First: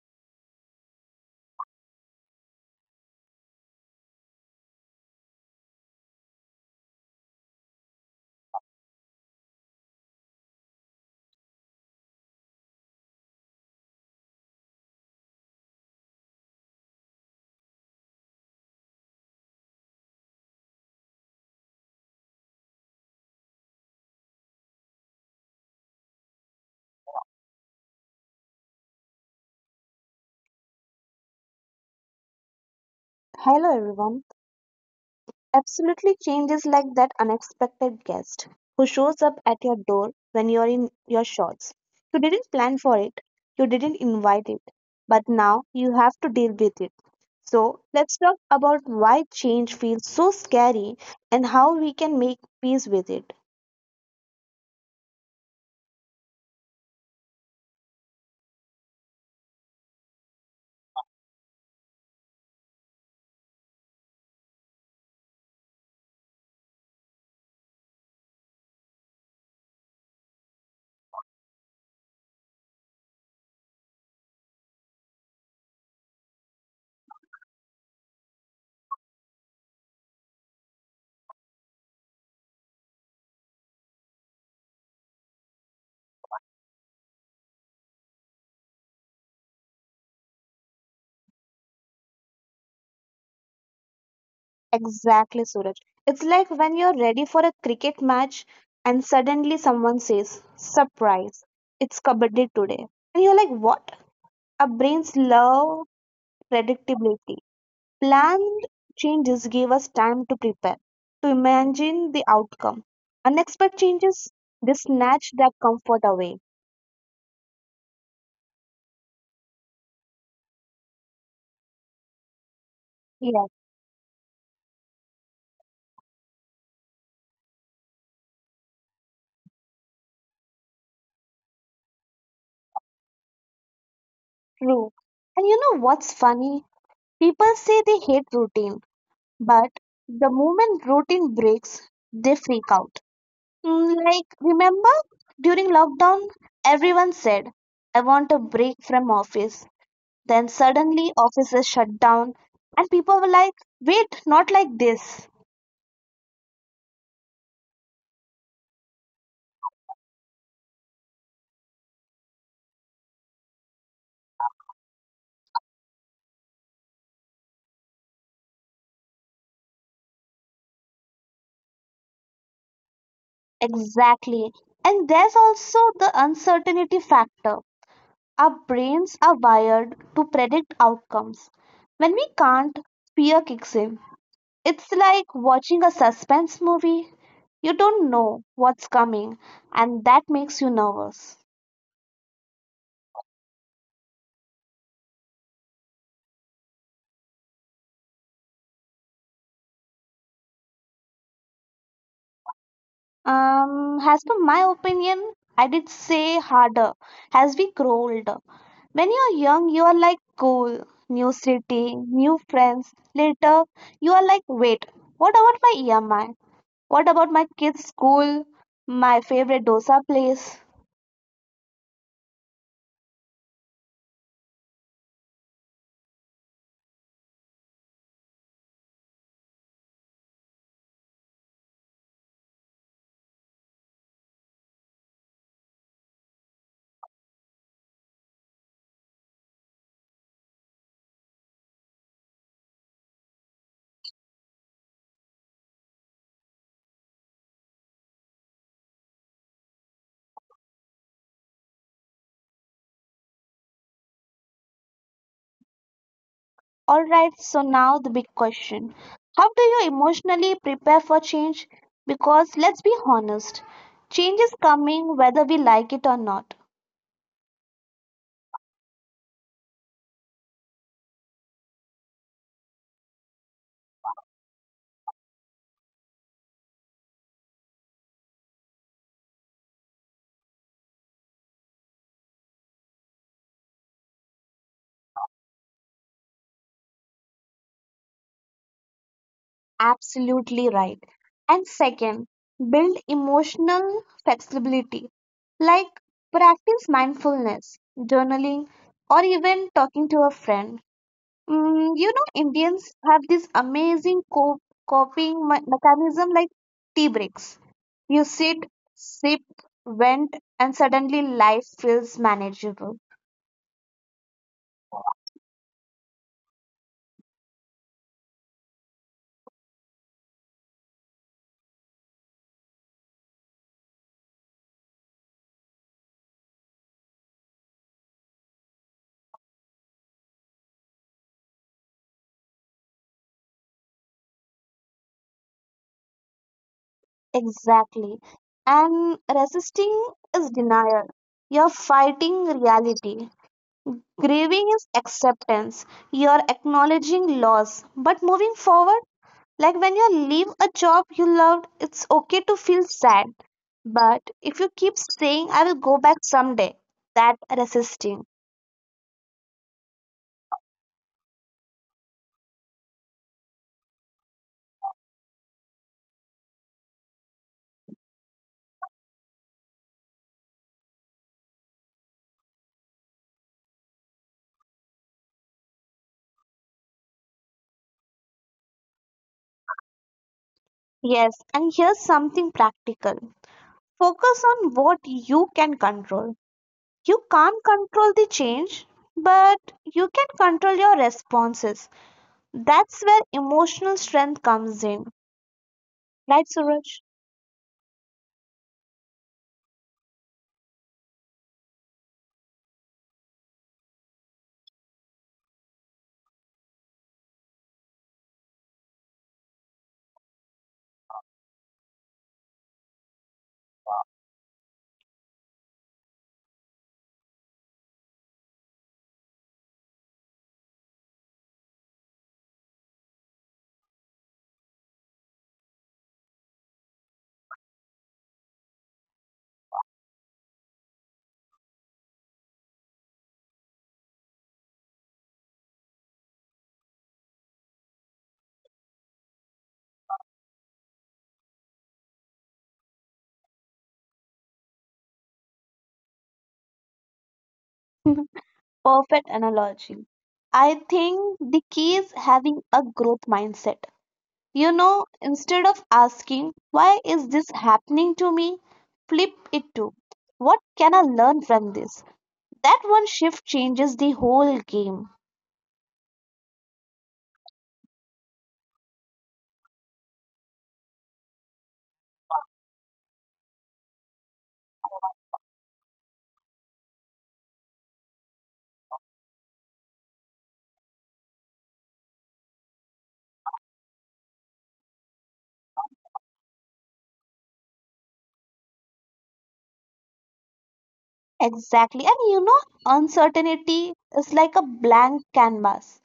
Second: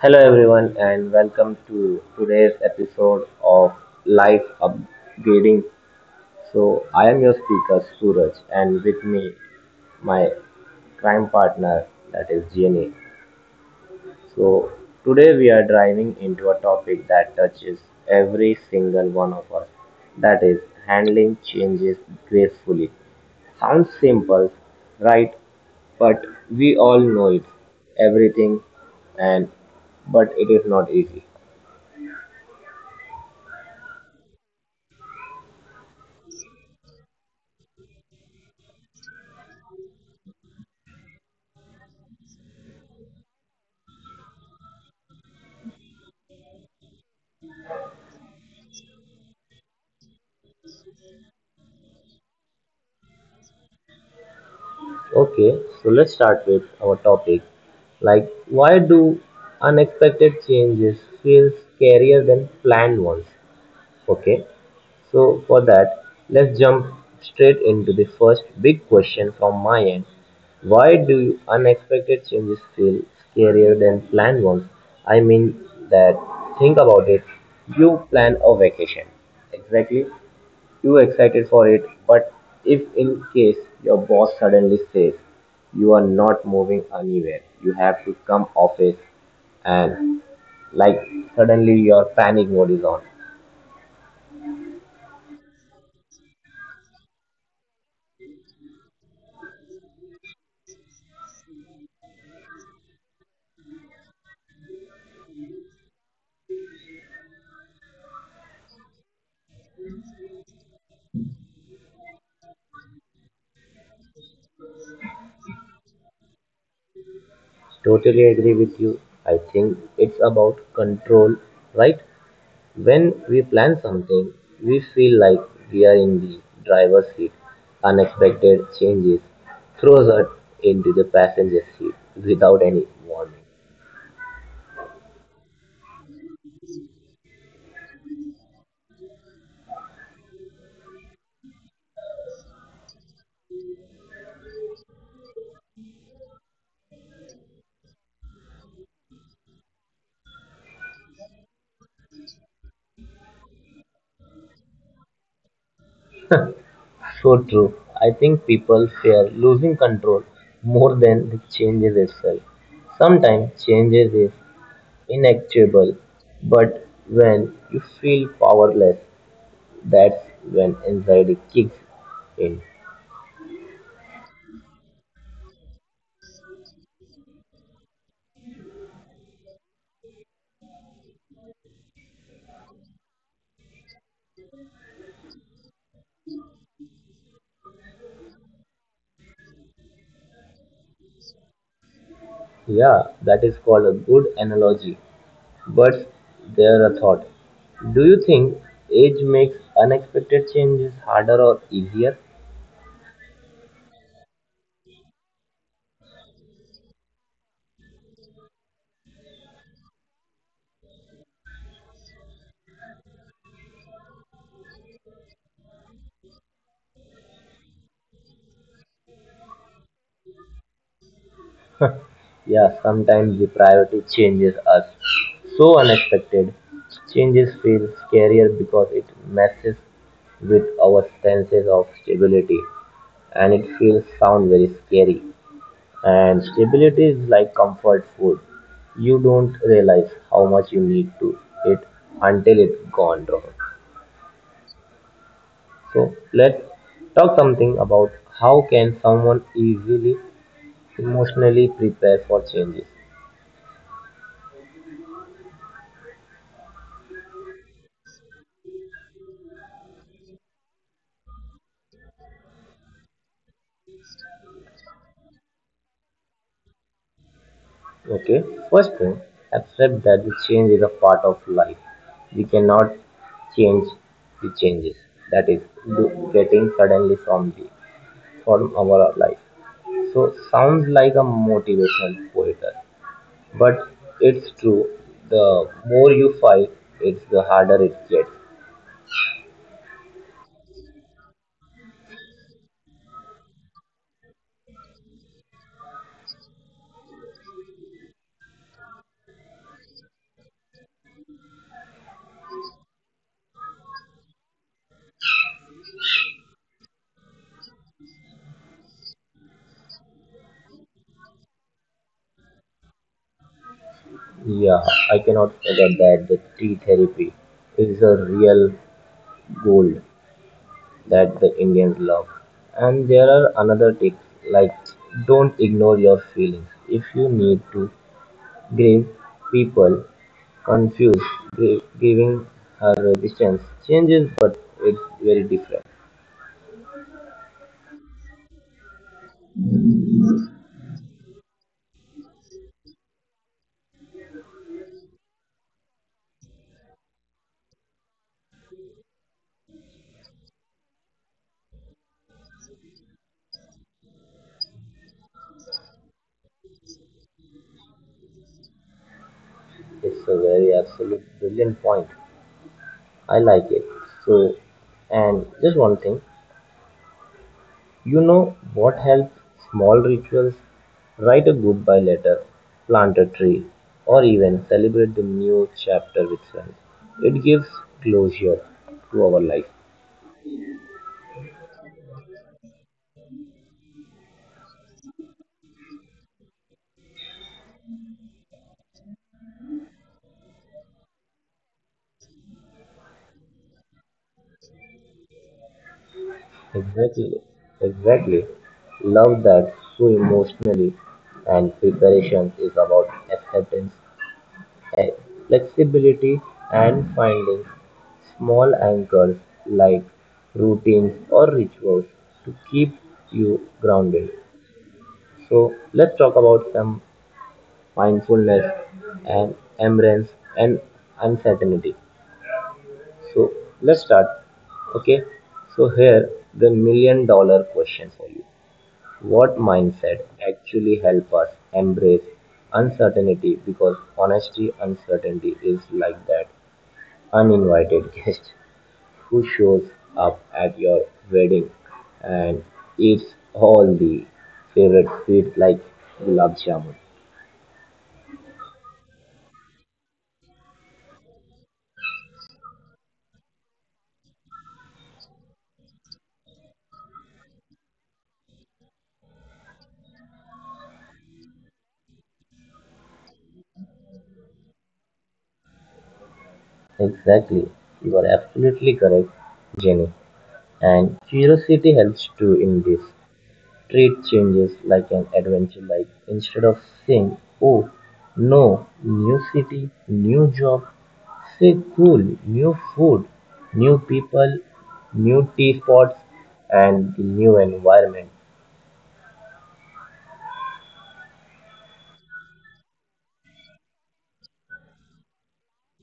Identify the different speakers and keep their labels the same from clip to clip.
Speaker 1: Hello, everyone, and welcome to today's episode of Life Upgrading. I am your speaker, Suraj, and with me, my crime partner, that is Jenny. So, Today we are driving into a topic that touches every single one of us, that is, handling changes gracefully. Sounds simple, right? But we all know it, everything, and but it is not easy.
Speaker 2: Hello everyone. Absolutely changes like that unexpected guest who shows up at your door when you're in your shorts. You didn't plan for it, you didn't invite it, but now you have to deal with it. So, let's talk about why change feels so scary and how we can make peace with it.
Speaker 1: Okay, so let's start with our topic. Like, why do unexpected changes feel scarier than planned ones? Okay, so for that, let's jump straight into the first big question from my end. Why do unexpected changes feel scarier than planned ones? I mean, that think about it. You plan a vacation, exactly, you excited for it, but if in case your boss suddenly says you are not moving anywhere, you have to come office and, like, suddenly your panic mode is on.
Speaker 2: Exactly, Suraj. It's like when you're ready for a cricket match and suddenly someone says, Surprise, it's kabaddi today. And you're like, What? Our brains love predictability. Planned changes gave us time to prepare, to imagine the outcome. Unexpected changes, they snatched that comfort away.
Speaker 1: Totally agree with you. I think it's about control, right? When we
Speaker 2: Yeah,
Speaker 1: plan something, we feel like we are in the driver's seat. Unexpected changes throws us into the passenger seat without any warning.
Speaker 2: true. And you know what's funny? People say they hate routine, but the moment routine breaks, they freak out. Like, remember during lockdown, everyone said, I want a break from office. Then suddenly, offices shut down, and people were like, wait, not like this.
Speaker 1: So true. I think people fear losing control more than the changes itself. Sometimes changes is inevitable, but when you feel powerless, that's when anxiety kicks in.
Speaker 2: Exactly. And there's also the uncertainty factor. Our brains are wired to predict outcomes. When we can't, fear kicks in. It's like watching a suspense movie. You don't know what's coming, and that makes you nervous.
Speaker 1: Yeah, that is called a good analogy. But there a thought. Do you think age makes unexpected changes harder or easier?
Speaker 2: As per my opinion, I did say harder as we grow older. When you're young, you are like cool, new city, new friends. Later, you are like, wait, what about my EMI? What about my kids' school? My favorite dosa place?
Speaker 1: Yeah, sometimes the priority changes us. So unexpected. Changes feel scarier because it messes with our senses of stability and it feels sound very scary. And stability is like comfort food. You don't realize how much you need to it until it's gone wrong. So let's talk something about how can someone easily emotionally prepare for changes.
Speaker 2: Alright, so now the big question. How do you emotionally prepare for change? Because let's be honest, change is coming whether we like it or not.
Speaker 1: Okay, first thing, accept that the change is a part of life. We cannot change the changes, that is, getting suddenly from the from our life. So sounds like a motivational poetry, but it's true. The more you fight, it's the harder it gets.
Speaker 2: Absolutely right. And second, build emotional flexibility like practice mindfulness, journaling, or even talking to a friend. You know, Indians have this amazing coping mechanism like tea breaks. You sit, sip, vent, and suddenly life feels manageable.
Speaker 1: Yeah, I cannot forget that the tree therapy is a real gold that the Indians love. And there are another tips, like don't ignore your feelings. If you need to grieve, people confuse grieving her resistance changes, but it's very different.
Speaker 2: Exactly. And resisting is denial. You're fighting reality. Grieving is acceptance. You're acknowledging loss, but moving forward. Like when you leave a job you loved, it's okay to feel sad. But if you keep saying, I will go back someday, that resisting.
Speaker 1: It's a very absolute brilliant point. I like it. So, and just one thing, you know what helps? Small rituals. Write a goodbye letter, plant a tree, or even celebrate the new chapter with friends. It gives closure to our life.
Speaker 2: Yes, and here's something practical focus on what you can control. You can't control the change, but you can control your responses. That's where emotional strength comes in. Right, Suraj?
Speaker 1: Exactly, exactly. Love that, so emotionally, and preparation is about acceptance, eh, flexibility, and finding small anchors like routines or rituals to keep you grounded. So let's talk about some mindfulness and embrace and uncertainty. So let's start. Okay. So here the million dollar question for you. What mindset actually help us embrace uncertainty, because honestly, uncertainty is like that uninvited guest who shows up at your wedding and eats all the favorite sweets like gulab jamun.
Speaker 2: Perfect analogy. I think the key is having a growth mindset. You know, instead of asking, why is this happening to me? Flip it to, what can I learn from this? That one shift changes the whole game.
Speaker 1: Exactly, you are absolutely correct, Jenny. And curiosity helps too in this. Treat changes like an adventure, like instead of saying, oh no, new city, new job, say cool, new food, new people, new tea spots and the new environment.
Speaker 2: Exactly. And you know, uncertainty is like a blank canvas.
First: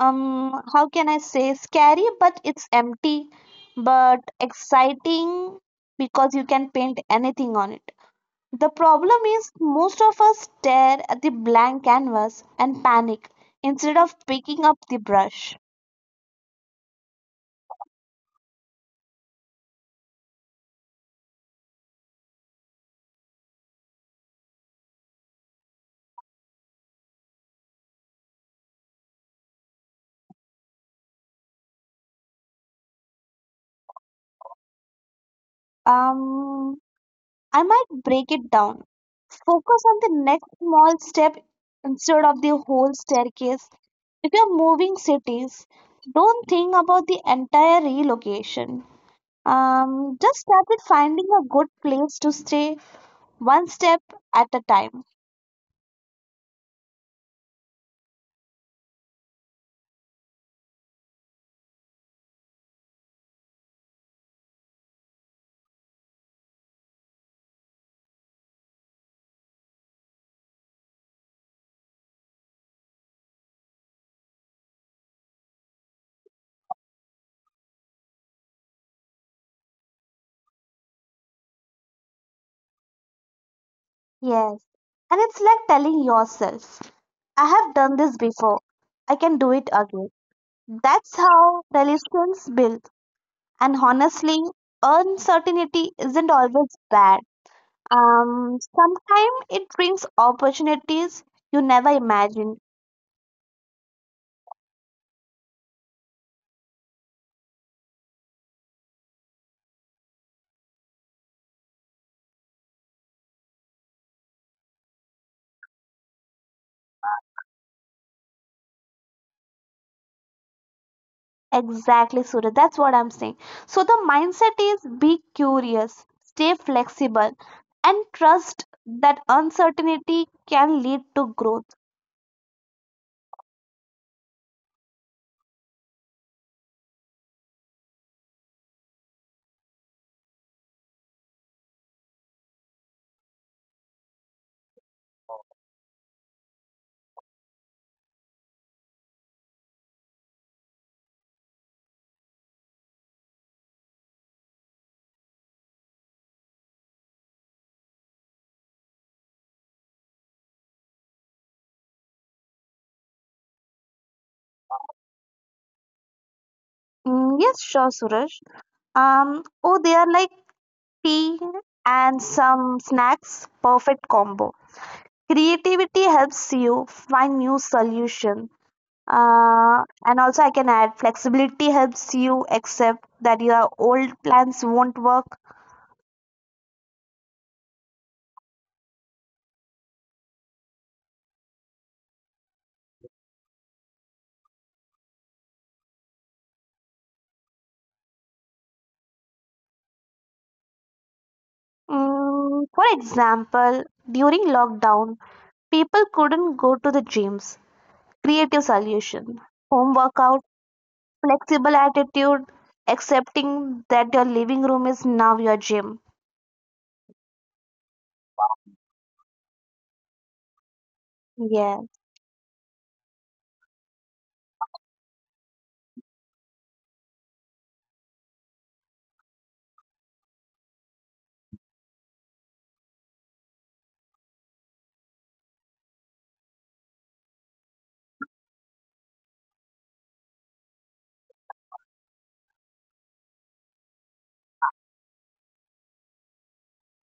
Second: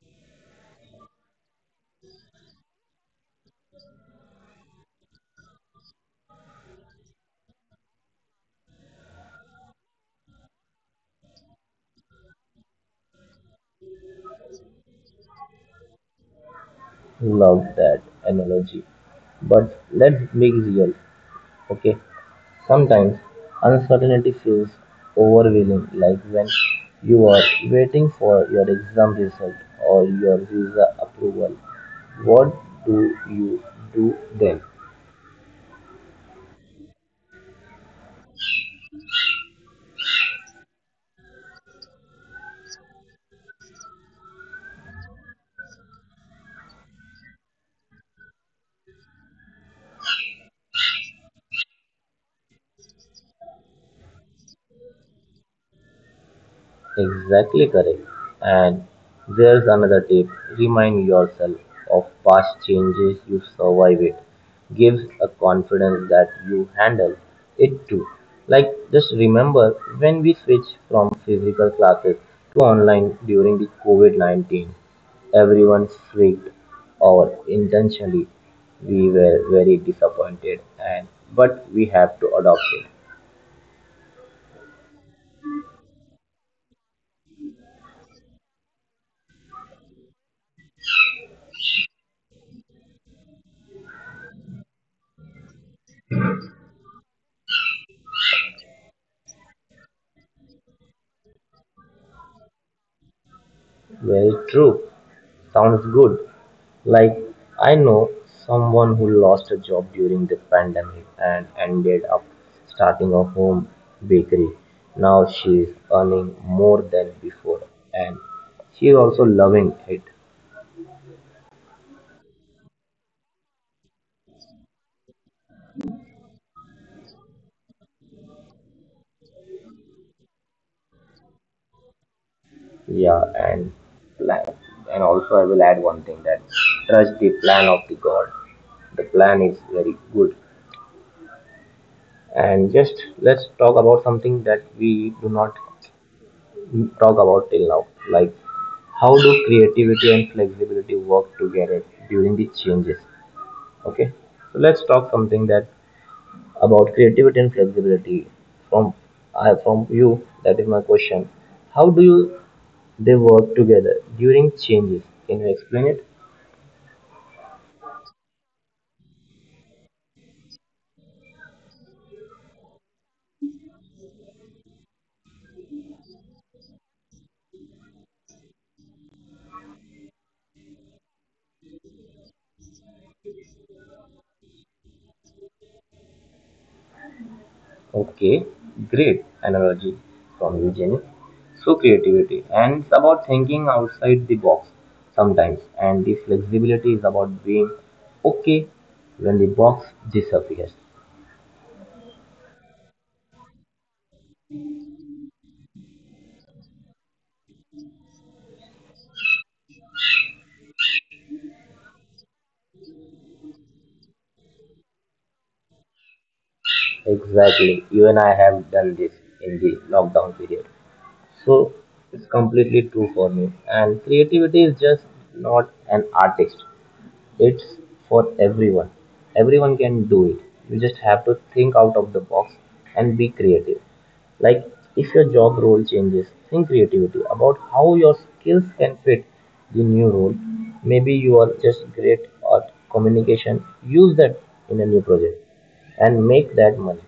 Speaker 2: How can I say scary, but it's empty, but exciting because you can paint anything on it. The problem is, most of us stare at the blank canvas and panic instead of picking up the brush.
Speaker 1: Love that analogy. But let's be real, okay? Sometimes uncertainty feels overwhelming, like when you are waiting for your exam result or your visa approval. What do you do then?
Speaker 2: Um, I might break it down. Focus on the next small step instead of the whole staircase. If you're moving cities, don't think about the entire relocation. Just start with finding a good place to stay one step at a time.
Speaker 1: Exactly correct. And there's another tip, remind yourself of past changes you survive it. Gives a confidence that you handle it too. Like, just remember when we switched from physical classes to online during the COVID -19, everyone freaked, or intentionally we were very disappointed and but we have to adopt it.
Speaker 2: Yes. And it's like telling yourself, I have done this before. I can do it again. That's how relations build. And honestly, uncertainty isn't always bad. Sometimes it brings opportunities you never imagined.
Speaker 1: Very true, sounds good. Like, I know someone who lost a job during the pandemic and ended up starting a home bakery. Now she is earning more than before and she is also loving it.
Speaker 2: Exactly, Surya. That's what I'm saying. So the mindset is be curious, stay flexible, and trust that uncertainty can lead to growth.
Speaker 1: Yeah, and plan. And also, I will add one thing that trust the plan of the God. The plan is very good. And just let's talk about something that we do not talk about till now, like how do creativity and flexibility work together during the changes. Okay, so let's talk something that about creativity and flexibility from I from you, that is my question. How do you they work together during changes? Can you explain it?
Speaker 2: Yes, sure, Suraj. Oh, they are like tea and some snacks. Perfect combo. Creativity helps you find new solution. And also I can add flexibility helps you accept that your old plans won't work.
Speaker 1: Okay, great analogy from you, Jenny. So creativity and it's about thinking outside the box sometimes and the flexibility is about being okay when the box disappears.
Speaker 2: For example, during lockdown, people couldn't go to the gyms. Creative solution. Home workout, flexible attitude, accepting that your living room is now your gym.
Speaker 1: Exactly. Even I have done this in the lockdown period. So
Speaker 2: Yes.
Speaker 1: it's completely true for me. And creativity is just not an artist, it's for everyone. Everyone can do it. You just have to think out of the box and be creative. Like if your job role changes, think creativity about how your skills can fit the new role. Maybe you are just great at communication. Use that in a new project and make that money.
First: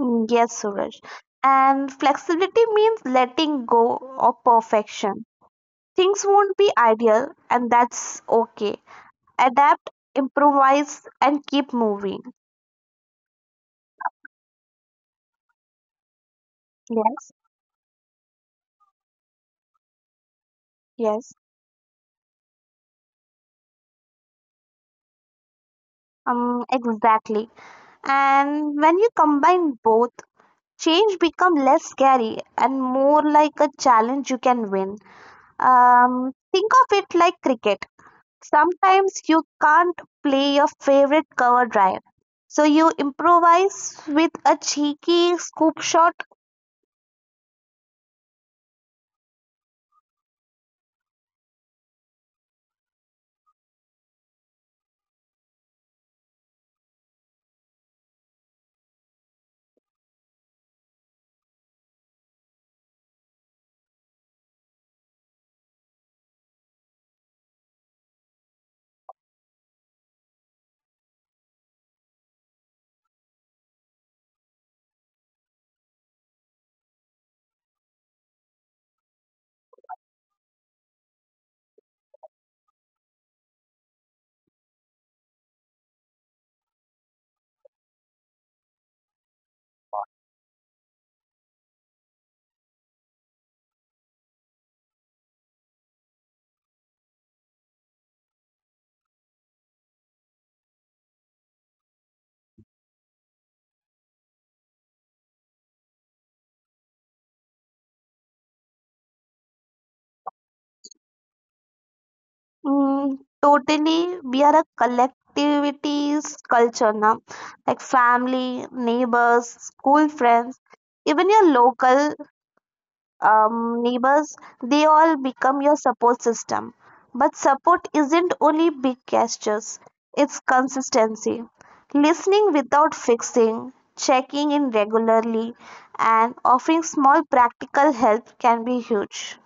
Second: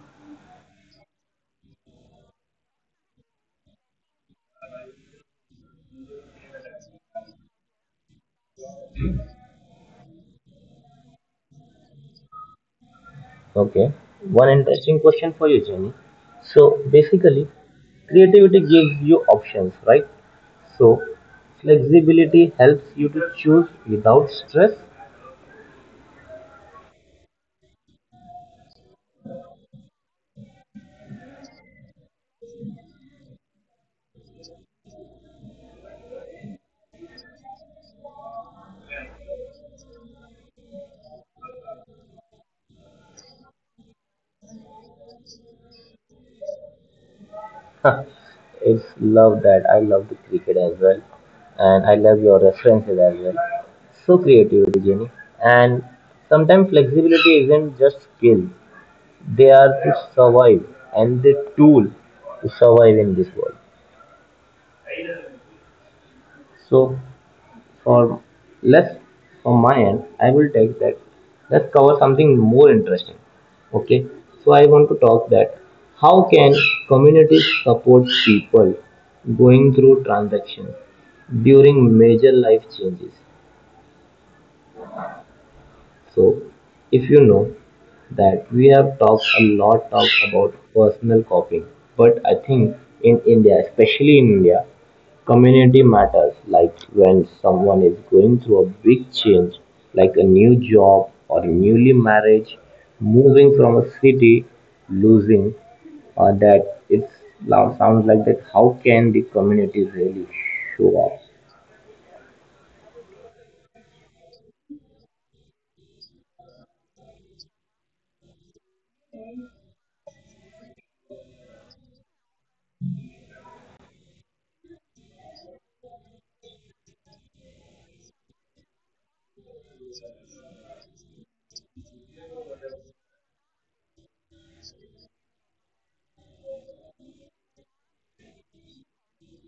Speaker 2: Yes, Suraj. And flexibility means letting go of perfection. Things won't be ideal, and that's okay. Adapt, improvise, and keep moving.
Speaker 1: Okay. One interesting question for you, Jenny. So
Speaker 2: Yes,
Speaker 1: basically, creativity gives you options, right? So
Speaker 2: yes,
Speaker 1: flexibility helps you to choose without stress.
Speaker 2: exactly. And when you combine both, change become less scary and more like a challenge you can win. Think of it like cricket. Sometimes you can't play your favorite cover drive, so you improvise with a cheeky scoop shot.
Speaker 1: It's love that. I love the cricket as well, and I love your references as well. So creativity, Jenny, and sometimes flexibility isn't just skill; they are to survive and the tool to survive in this world. So for less, from my end I will take that. Let's cover something more interesting. Okay, so I want to talk that how can communities support people going through transactions during major life changes. So if you know that we have talked a lot of about personal copying, but I think in India, especially in India, community matters, like when someone is going through a big change, like a new job or a newly marriage, moving from a city, losing that. It sounds like that. How can the community really show up?
Speaker 2: Totally, we are a collectivities culture now, like family, neighbors, school friends, even your local neighbors, they all become your support system. But support isn't only big gestures, it's consistency. Listening without fixing, checking in regularly, and offering small practical help can be huge.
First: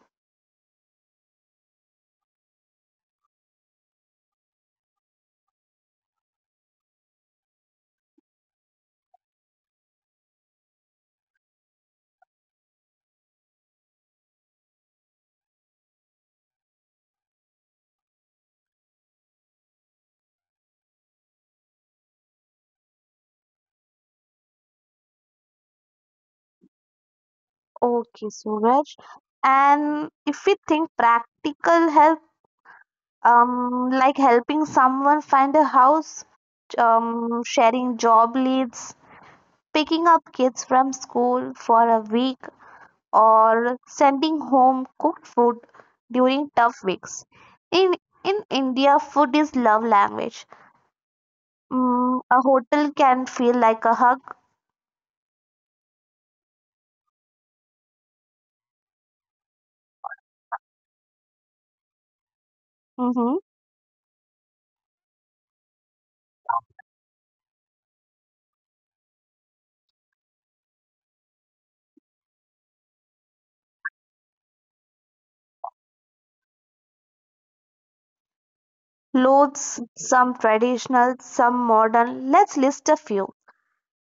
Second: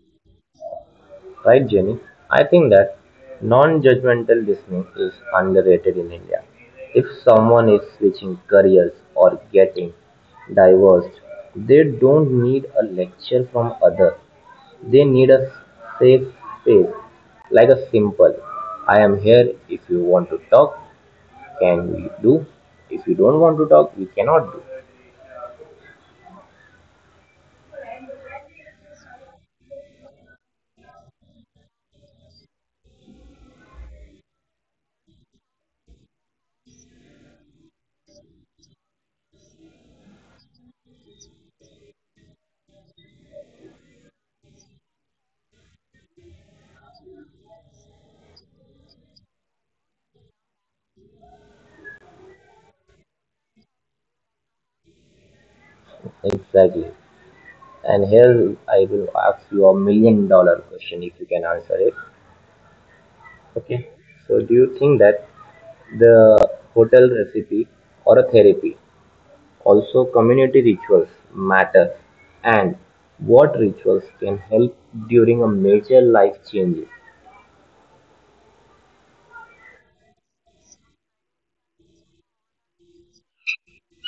Speaker 1: Right, Jenny? I think that non judgmental listening is underrated in India. If someone is switching careers or getting divorced, they don't need a lecture from others. They need a safe space, like a simple "I am here if you want to talk, can we do? If you don't want to talk, we cannot do."
Speaker 2: Okay, Suraj. And if we think practical help, like helping someone find a house, sharing job leads, picking up kids from school for a week or sending home cooked food during tough weeks. In in India, food is love language. A hotel can feel like a hug.
Speaker 1: Exactly. And here I will ask you a million dollar question if you can answer it.
Speaker 2: Hmm.
Speaker 1: Okay. So do you think that the hotel recipe or a therapy, also community rituals matter? And what rituals can help during a major life changes?
Speaker 2: Clothes, some traditional, some modern. Let's list a few.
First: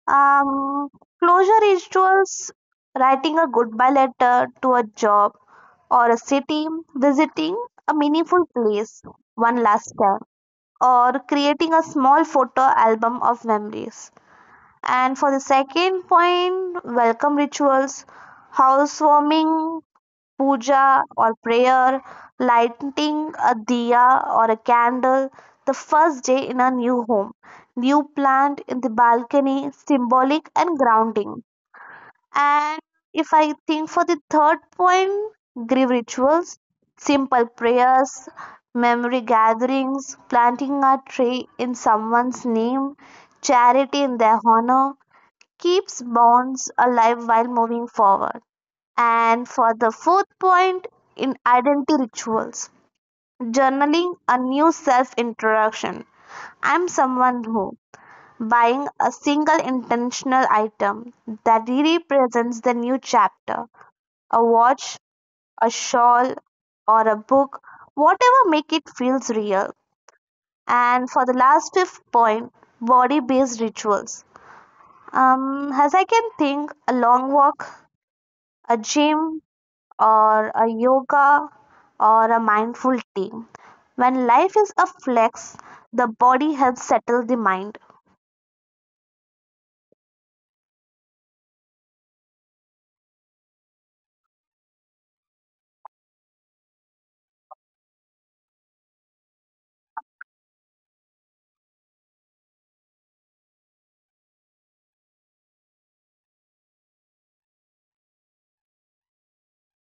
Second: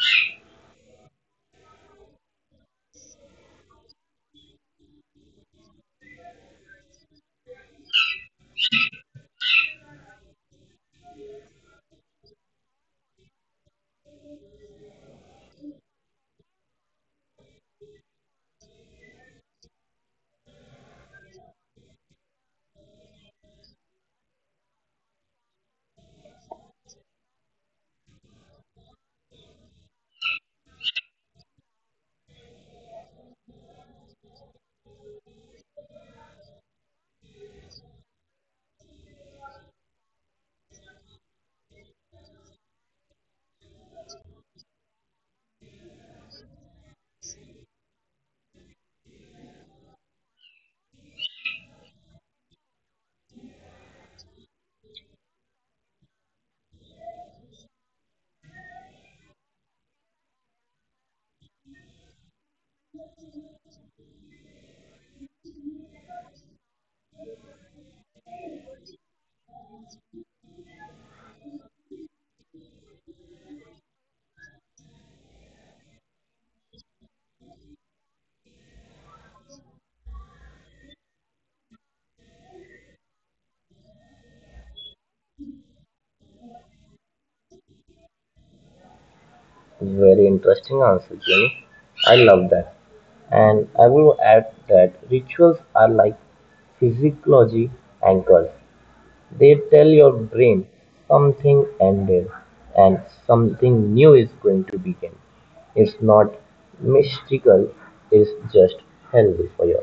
Speaker 2: Um, Closure rituals, writing a goodbye letter to a job or a city, visiting a meaningful place one last time, or creating a small photo album of memories. And for the second point, welcome rituals, housewarming, puja or prayer, lighting a diya or a candle, the first day in a new home, new plant in the balcony, symbolic and grounding. And if I think for the third point, grief rituals, simple prayers, memory gatherings, planting a tree in someone's name, charity in their honor keeps bonds alive while moving forward. And for the fourth point, in identity rituals, journaling a new self introduction. I'm someone who buying a single intentional item that represents the new chapter, a watch, a shawl, or a book, whatever make it feels real. And for the last fifth point, body based rituals. As I can think, a long walk, a gym, or a yoga or a mindful tea. When life is a flex, the body helps settle the mind.
Speaker 1: Very interesting answer, Jimmy. I love that. And I will add that rituals are like physiology anchors. They tell your brain something ended and something new is going to begin. It's not mystical, it's just healthy for you.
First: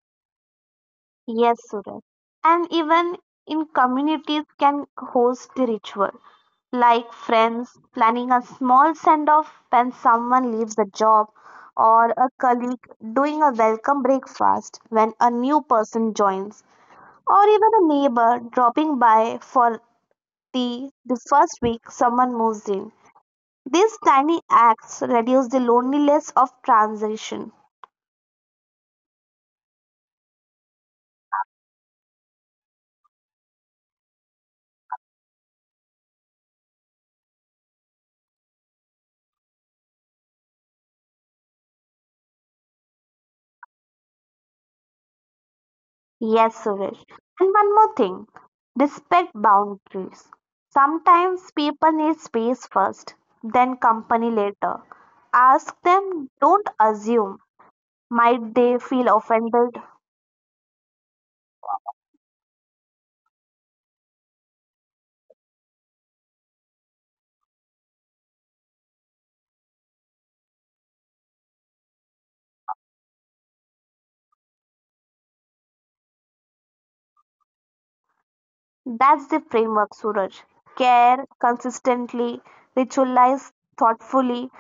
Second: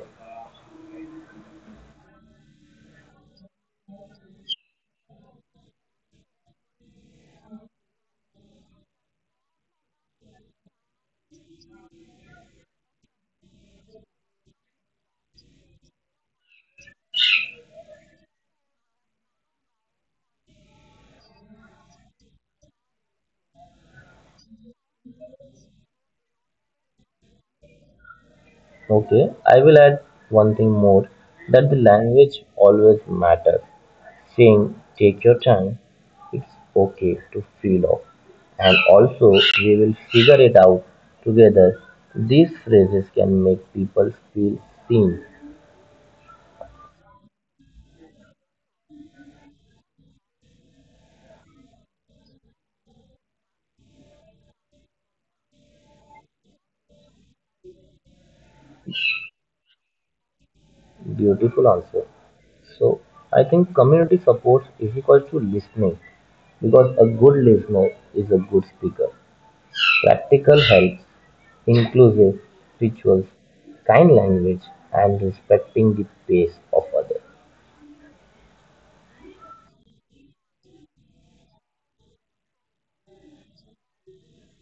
Speaker 2: Yes, Suraj. And even in communities can host the ritual, like friends planning a small send off when someone leaves a job, or a colleague doing a welcome breakfast when a new person joins, or even a neighbor dropping by for tea the first week someone moves in. These tiny acts reduce the loneliness of transition.
Speaker 1: Okay, I will add one thing more, that the language always matters. Saying take your time, it's okay to feel off, and also we will figure it out together. These phrases can make people feel seen.
Speaker 2: Yes, Suresh. And one more thing, respect boundaries. Sometimes people need space first, then company later. Ask them, don't assume. Might they feel offended?
Speaker 1: Beautiful answer. So I think community support is equal to listening, because a good listener is a good speaker. Practical helps, inclusive rituals, kind language, and respecting the pace of others.
Speaker 2: That's the framework, Suraj. Care consistently, ritualize thoughtfully,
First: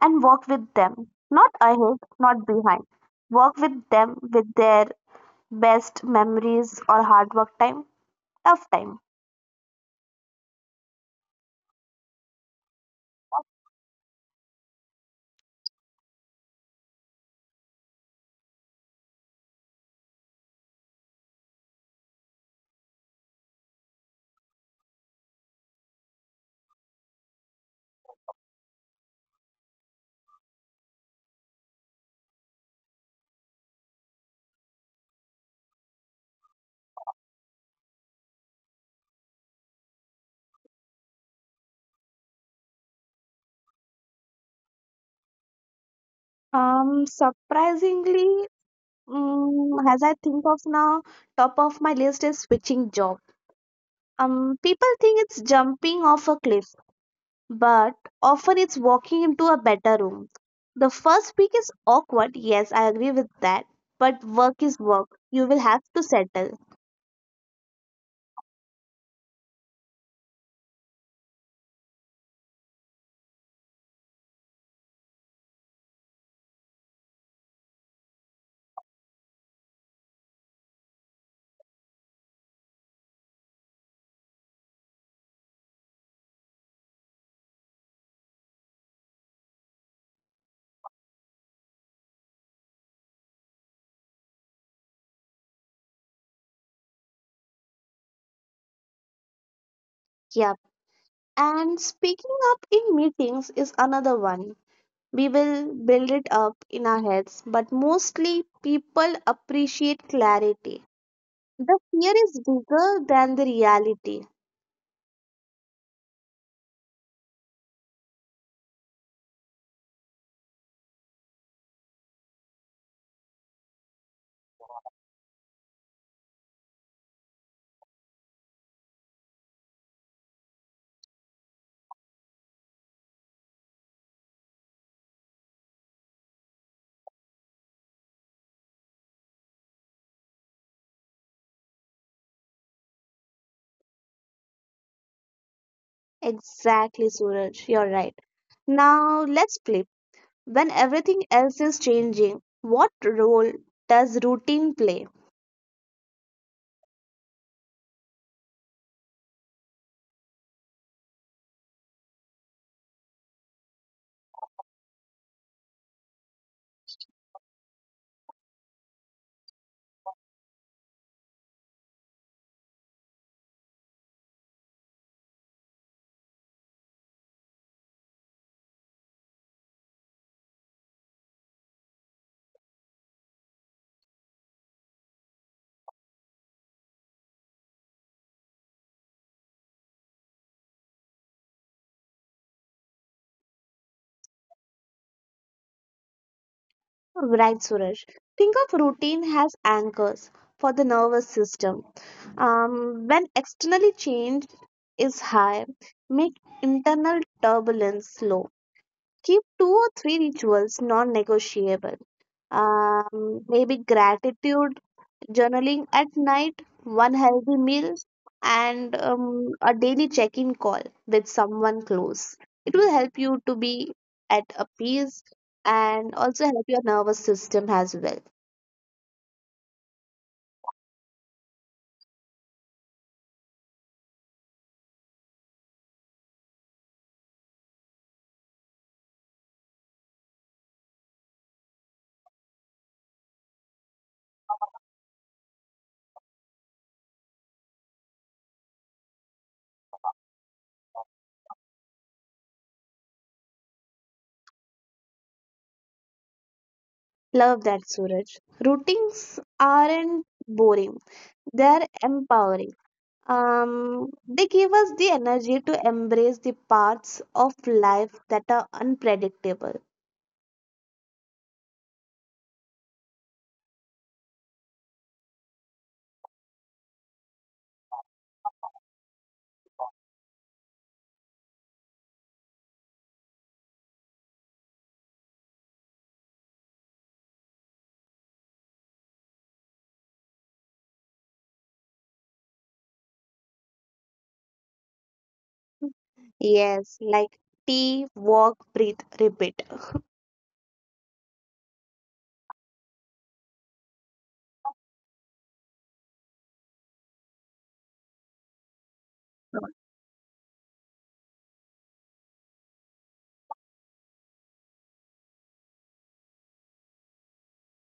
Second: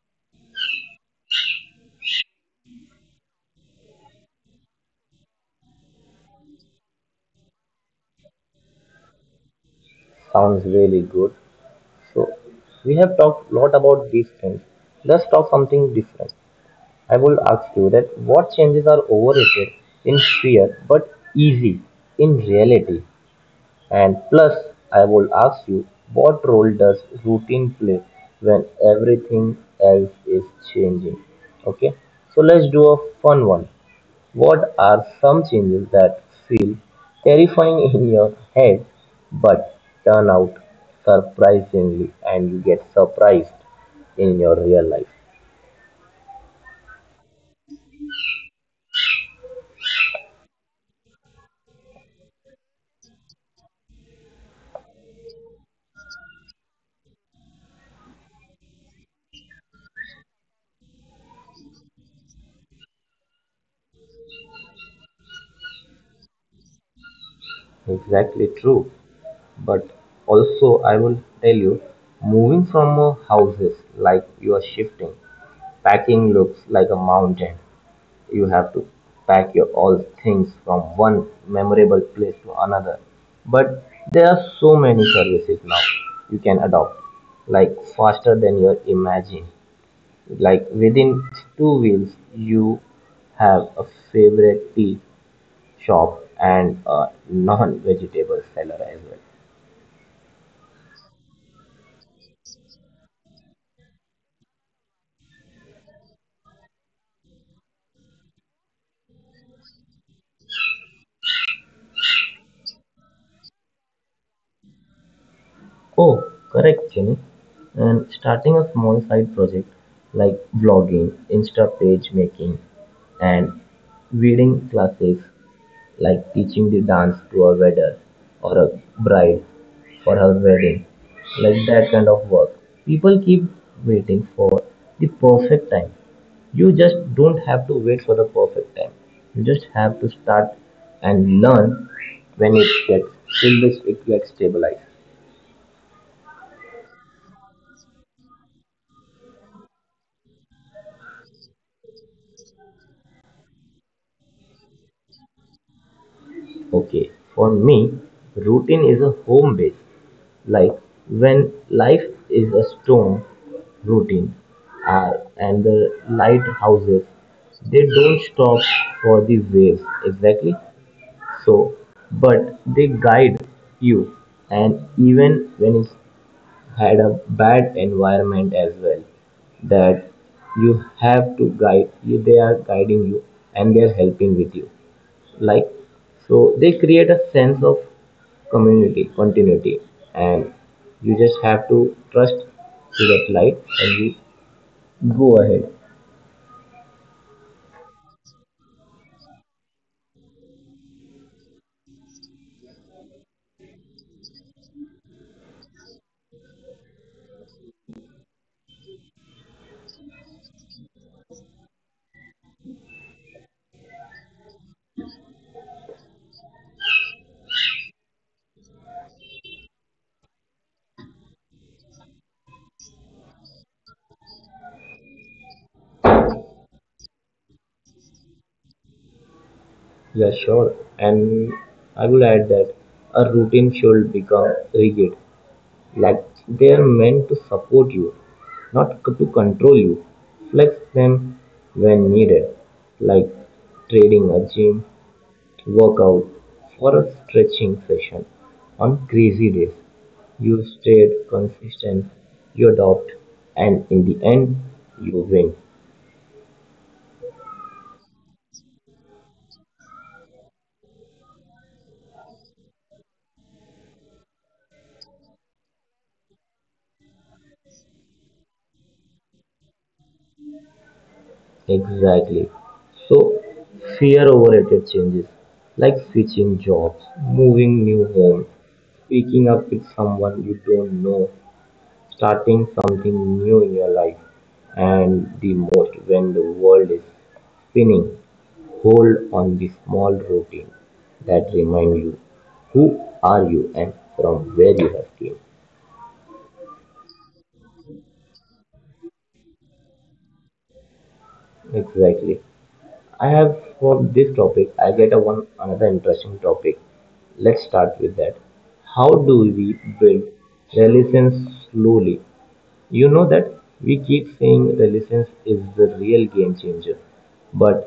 Speaker 2: and work with them. Not ahead, not behind. Work with them with their best memories or hard work time? Tough time.
Speaker 1: Sounds really good. So, we have talked a lot about these things. Let's talk something different. I will ask you that what changes are overrated in fear but easy in reality? And plus, I will ask you what role does routine play when everything else is changing? Okay, so let's do a fun one. What are some changes that feel terrifying in your head but turn out surprisingly and you get surprised in your real life?
Speaker 2: Surprisingly, as I think of now, top of my list is switching job. People think it's jumping off a cliff, but often it's walking into a better room. The first week is awkward, yes, I agree with that, but work is work. You will have to settle.
Speaker 1: Exactly true. But also, I will tell you, moving from a houses like you are shifting, packing looks like a mountain. You have to pack your all things from one memorable place to another. But there are so many services now you can adopt, like faster than your imagine. Like within two wheels, you have a favorite tea shop and a non-vegetable seller as well.
Speaker 2: Yep. And speaking up in meetings is another one. We will build it up in our heads, but mostly people appreciate clarity. The fear is bigger than the reality.
Speaker 1: Oh, correct, Jimmy. And starting a small side project like vlogging, Insta page making, and reading classes like teaching the dance to a waiter or a bride for her wedding, like that kind of work. People keep waiting for the perfect time. You just don't have to wait for the perfect time. You just have to start and learn when it gets till this it gets stabilized.
Speaker 2: Exactly, Suraj, you're right. Now let's flip. When everything else is changing, what role does routine play?
Speaker 1: Okay, for me, routine is a home base. Like when life is a storm, routine uh, and the lighthouses, they don't stop for the waves, exactly. So but they guide you, and even when it's had a bad environment as well, that you have to guide you, they are guiding you and they are helping with you, like, so they create a sense of community, continuity. And you just have to trust to that light and you go ahead.
Speaker 2: Right, Suraj. Think of routine as anchors for the nervous system. When externally change is high, make internal turbulence low. Keep two or three rituals non negotiable. Maybe gratitude journaling at night, one healthy meal, and a daily check in call with someone close. It will help you to be at a peace and also help your nervous system as well.
Speaker 1: Yeah, sure. And I will add that a routine should become rigid, like they are meant to support you, not to control you. Flex them when needed, like trading a gym workout for a stretching session on crazy days. You stayed consistent, you adopt, and in the end, you win.
Speaker 2: Love that, Suraj. Routines aren't boring, they're empowering. They give us the energy to embrace the parts of life that are unpredictable.
Speaker 1: Exactly. So fear overrated changes, like switching jobs, moving new home, speaking up with someone you don't know, starting something new in your life, and the most when the world is spinning. Hold on the small routine that remind you who are you and from where you have came.
Speaker 2: Yes, like tea, walk, breathe, repeat.
Speaker 1: Exactly. I have for this topic, I get a one another interesting topic. Let's start with that. How do we build resilience slowly? You know that we keep saying resilience is the real game changer, but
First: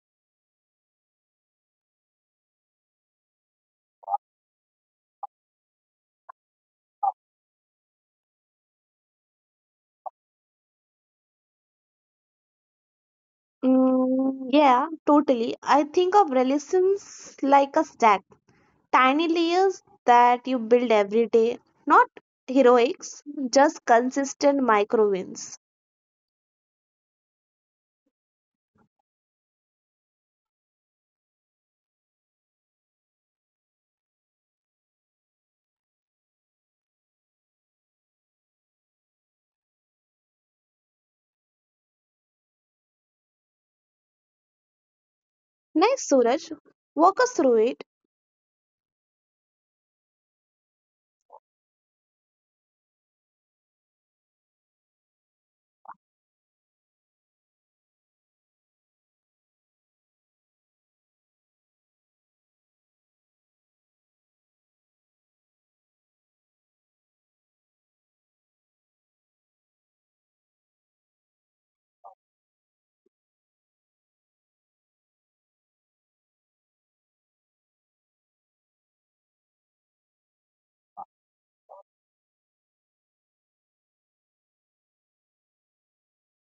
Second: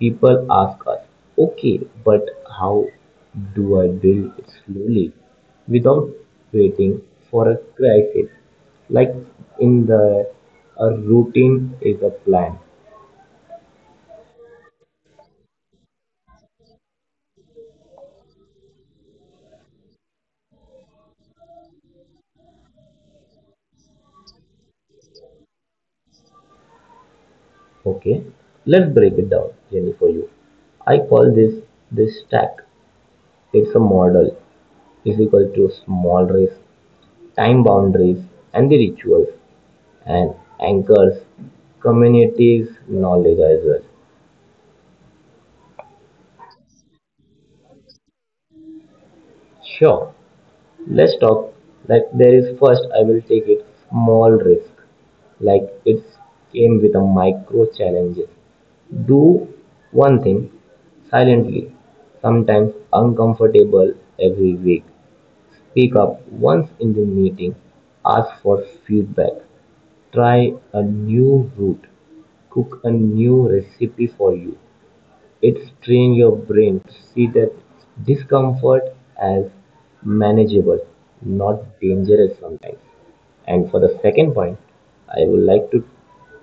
Speaker 1: people ask us, okay, but how do I build it slowly without waiting for a crisis? Like in the a routine is a plan.
Speaker 2: Yeah, totally. I think of relations like a stack, tiny layers that you build every day, not heroics, just consistent micro wins.
Speaker 1: Okay, let's break it down, Jenny, for you. I call this this stack. It's a model, is equal to small risk, time boundaries, and the rituals and anchors, communities, knowledge as well.
Speaker 2: Nice, Suraj. Walk us through it.
Speaker 1: Sure, let's talk. Like there is first, I will take it small risk. Like it came with a micro challenges. Do one thing silently, sometimes uncomfortable, every week. Speak up once in the meeting, ask for feedback, try a new route, cook a new recipe for you. It strains your brain to see that discomfort as manageable, not dangerous sometimes. And for the second point, I would like to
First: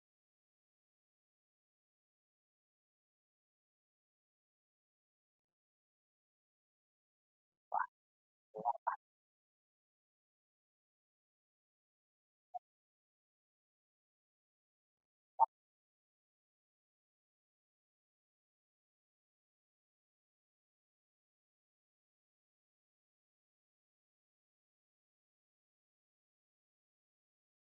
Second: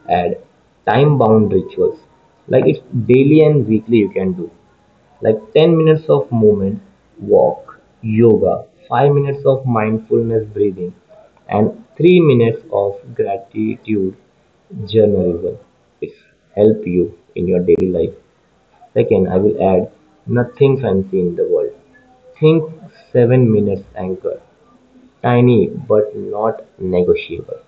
Speaker 1: add time bound rituals, like it's daily and weekly you can do, like 10 minutes of movement, walk, yoga, 5 minutes of mindfulness breathing, and 3 minutes of gratitude journalism. It's help you in your daily life. Second, I will add nothing fancy in the world. Think 7 minutes anchor, tiny but not negotiable.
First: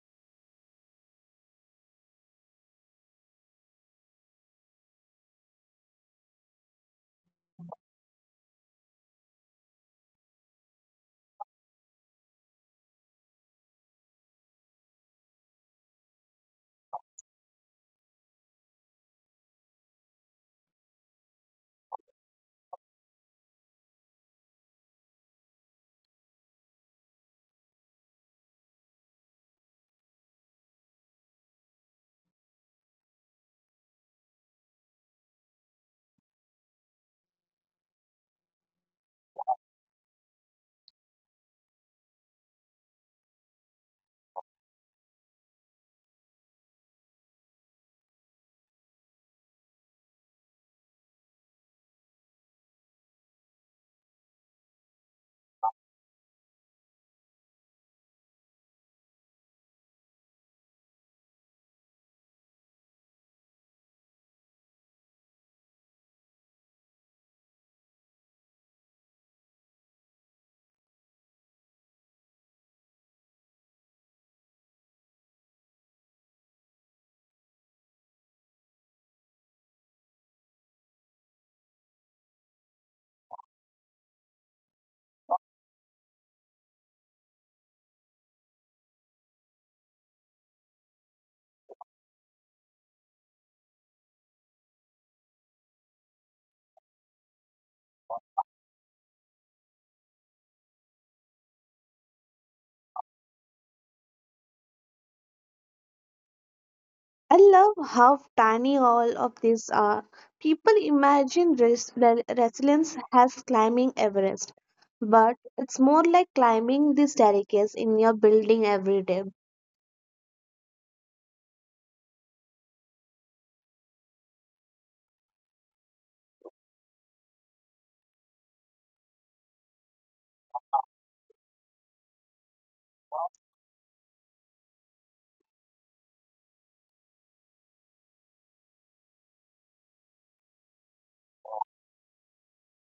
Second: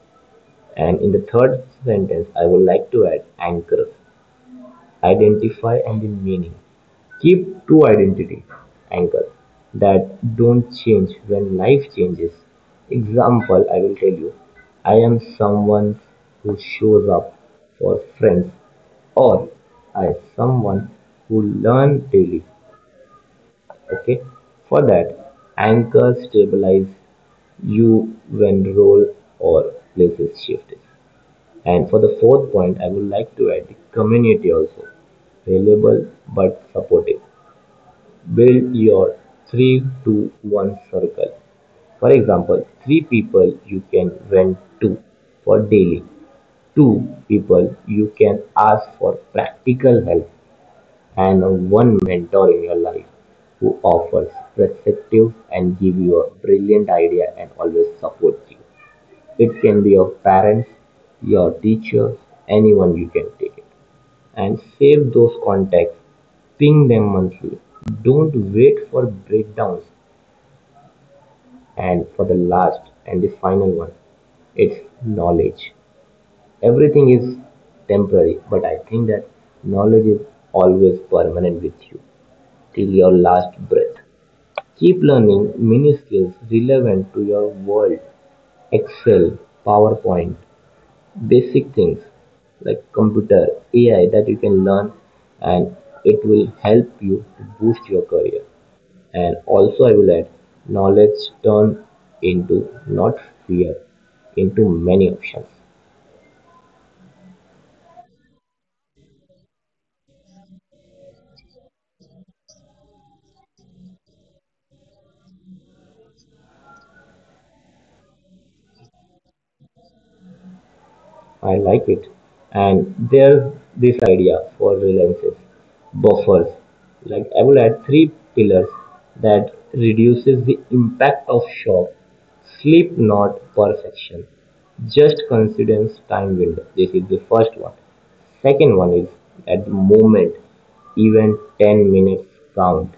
Speaker 1: And in the third sentence, I would like to add anchor, identify and the meaning. Keep two identity anchors that don't change when life changes. Example, I will tell you, I am someone who shows up for friends, or I am someone who learn daily. Okay, for that, anchor stabilize you when role or places shift. And for the fourth point, I would like to add the community also, reliable but supportive. Build your three to one circle. For example, three people you can vent to for daily, two people you can ask for practical help, and one mentor in your life who offers perspective and give you a brilliant idea and always supports you. It can be your parents, your teacher, anyone you can take it. And save those contacts, ping them monthly. Don't wait for breakdowns. And for the last and the final one, it's knowledge. Everything is temporary, but I think that knowledge is always permanent with you till your last breath. Keep learning mini skills relevant to your world: Excel, PowerPoint, basic things like computer, AI that you can learn, and it will help you to boost your career. And also, I will add knowledge turned into not fear, into many options.
Speaker 2: I love how tiny all of these are. People imagine resilience as climbing Everest, but it's more like climbing the staircase in your building every day.
Speaker 1: I like it. And there's this idea for reliances, buffers. Like I will add three pillars that reduces the impact of shock. Sleep, not perfection, just coincidence time window. This is the first one. Second one is, at the moment, even 10 minutes count.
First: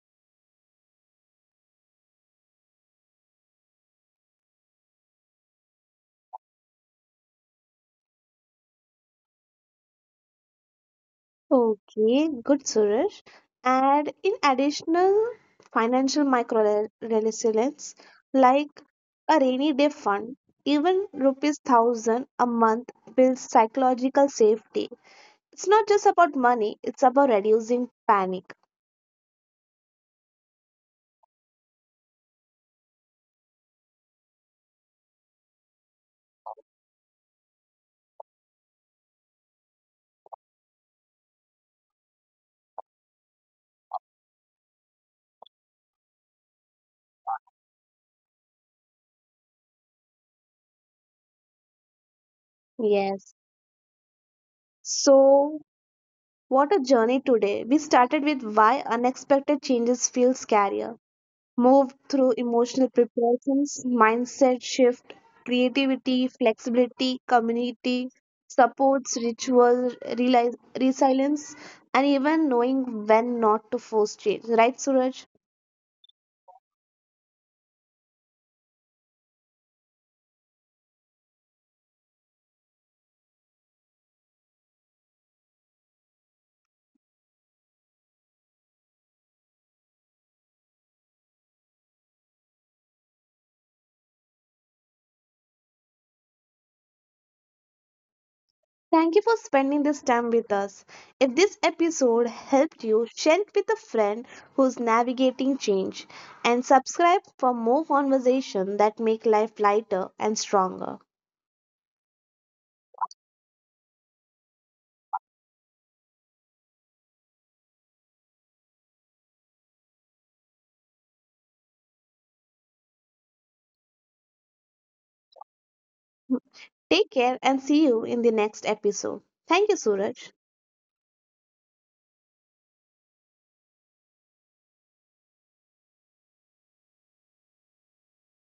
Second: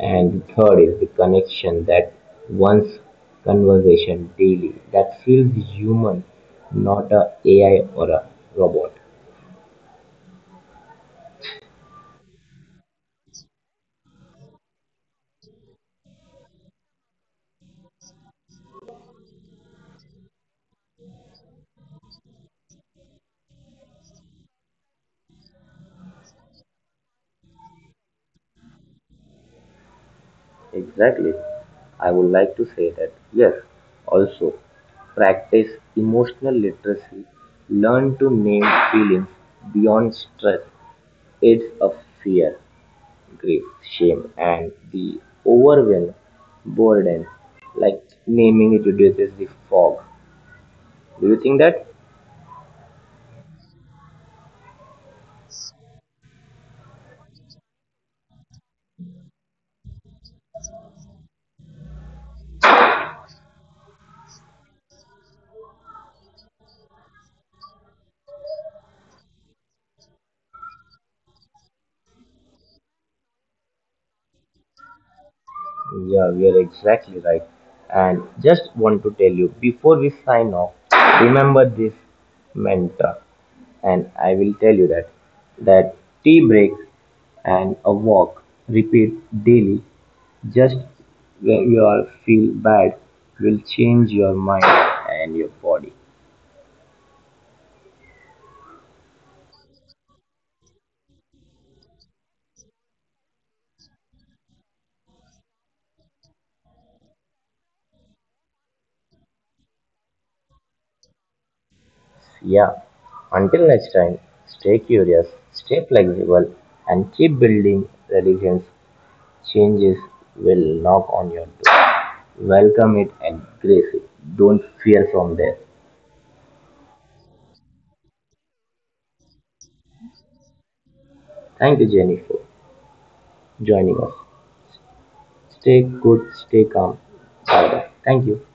Speaker 1: And third is the connection, that one's conversation daily that feels human, not a AI or a robot.
Speaker 2: Okay, good Suresh. And in additional financial micro resilience, like a rainy day fund, even rupees thousand a month builds psychological safety. It's not just about money, it's about reducing panic.
Speaker 1: Exactly. I would like to say that, yes, also practice emotional literacy, learn to name feelings beyond stress, it's a fear, grief, shame, and the overwhelm, burden, like naming it reduces the fog. Do you think that?
Speaker 2: Yes. So what a journey today. We started with why unexpected changes feel scarier. Moved through emotional preparations, mindset shift, creativity, flexibility, community, supports, rituals, realize, resilience, and even knowing when not to force change. Right, Suraj?
Speaker 1: Yeah, we are exactly right. And just want to tell you before we sign off, remember this mantra. And I will tell you that that tea break and a walk, repeat daily, just when you are feel bad, will change your mind and your body.
Speaker 2: Thank you for spending this time with us. If this episode helped you, share it with a friend who's navigating change and subscribe for more conversations that make life lighter and stronger.
Speaker 1: Yeah. Until next time, stay curious, stay flexible, and keep building resilience. Changes will knock on your door. Welcome it and grace it. Don't fear from there.
Speaker 2: Take care and see you in the next episode. Thank you, Suraj.
Speaker 1: Thank you, Jenny, for joining us. Stay good, stay calm. Bye bye. Thank you.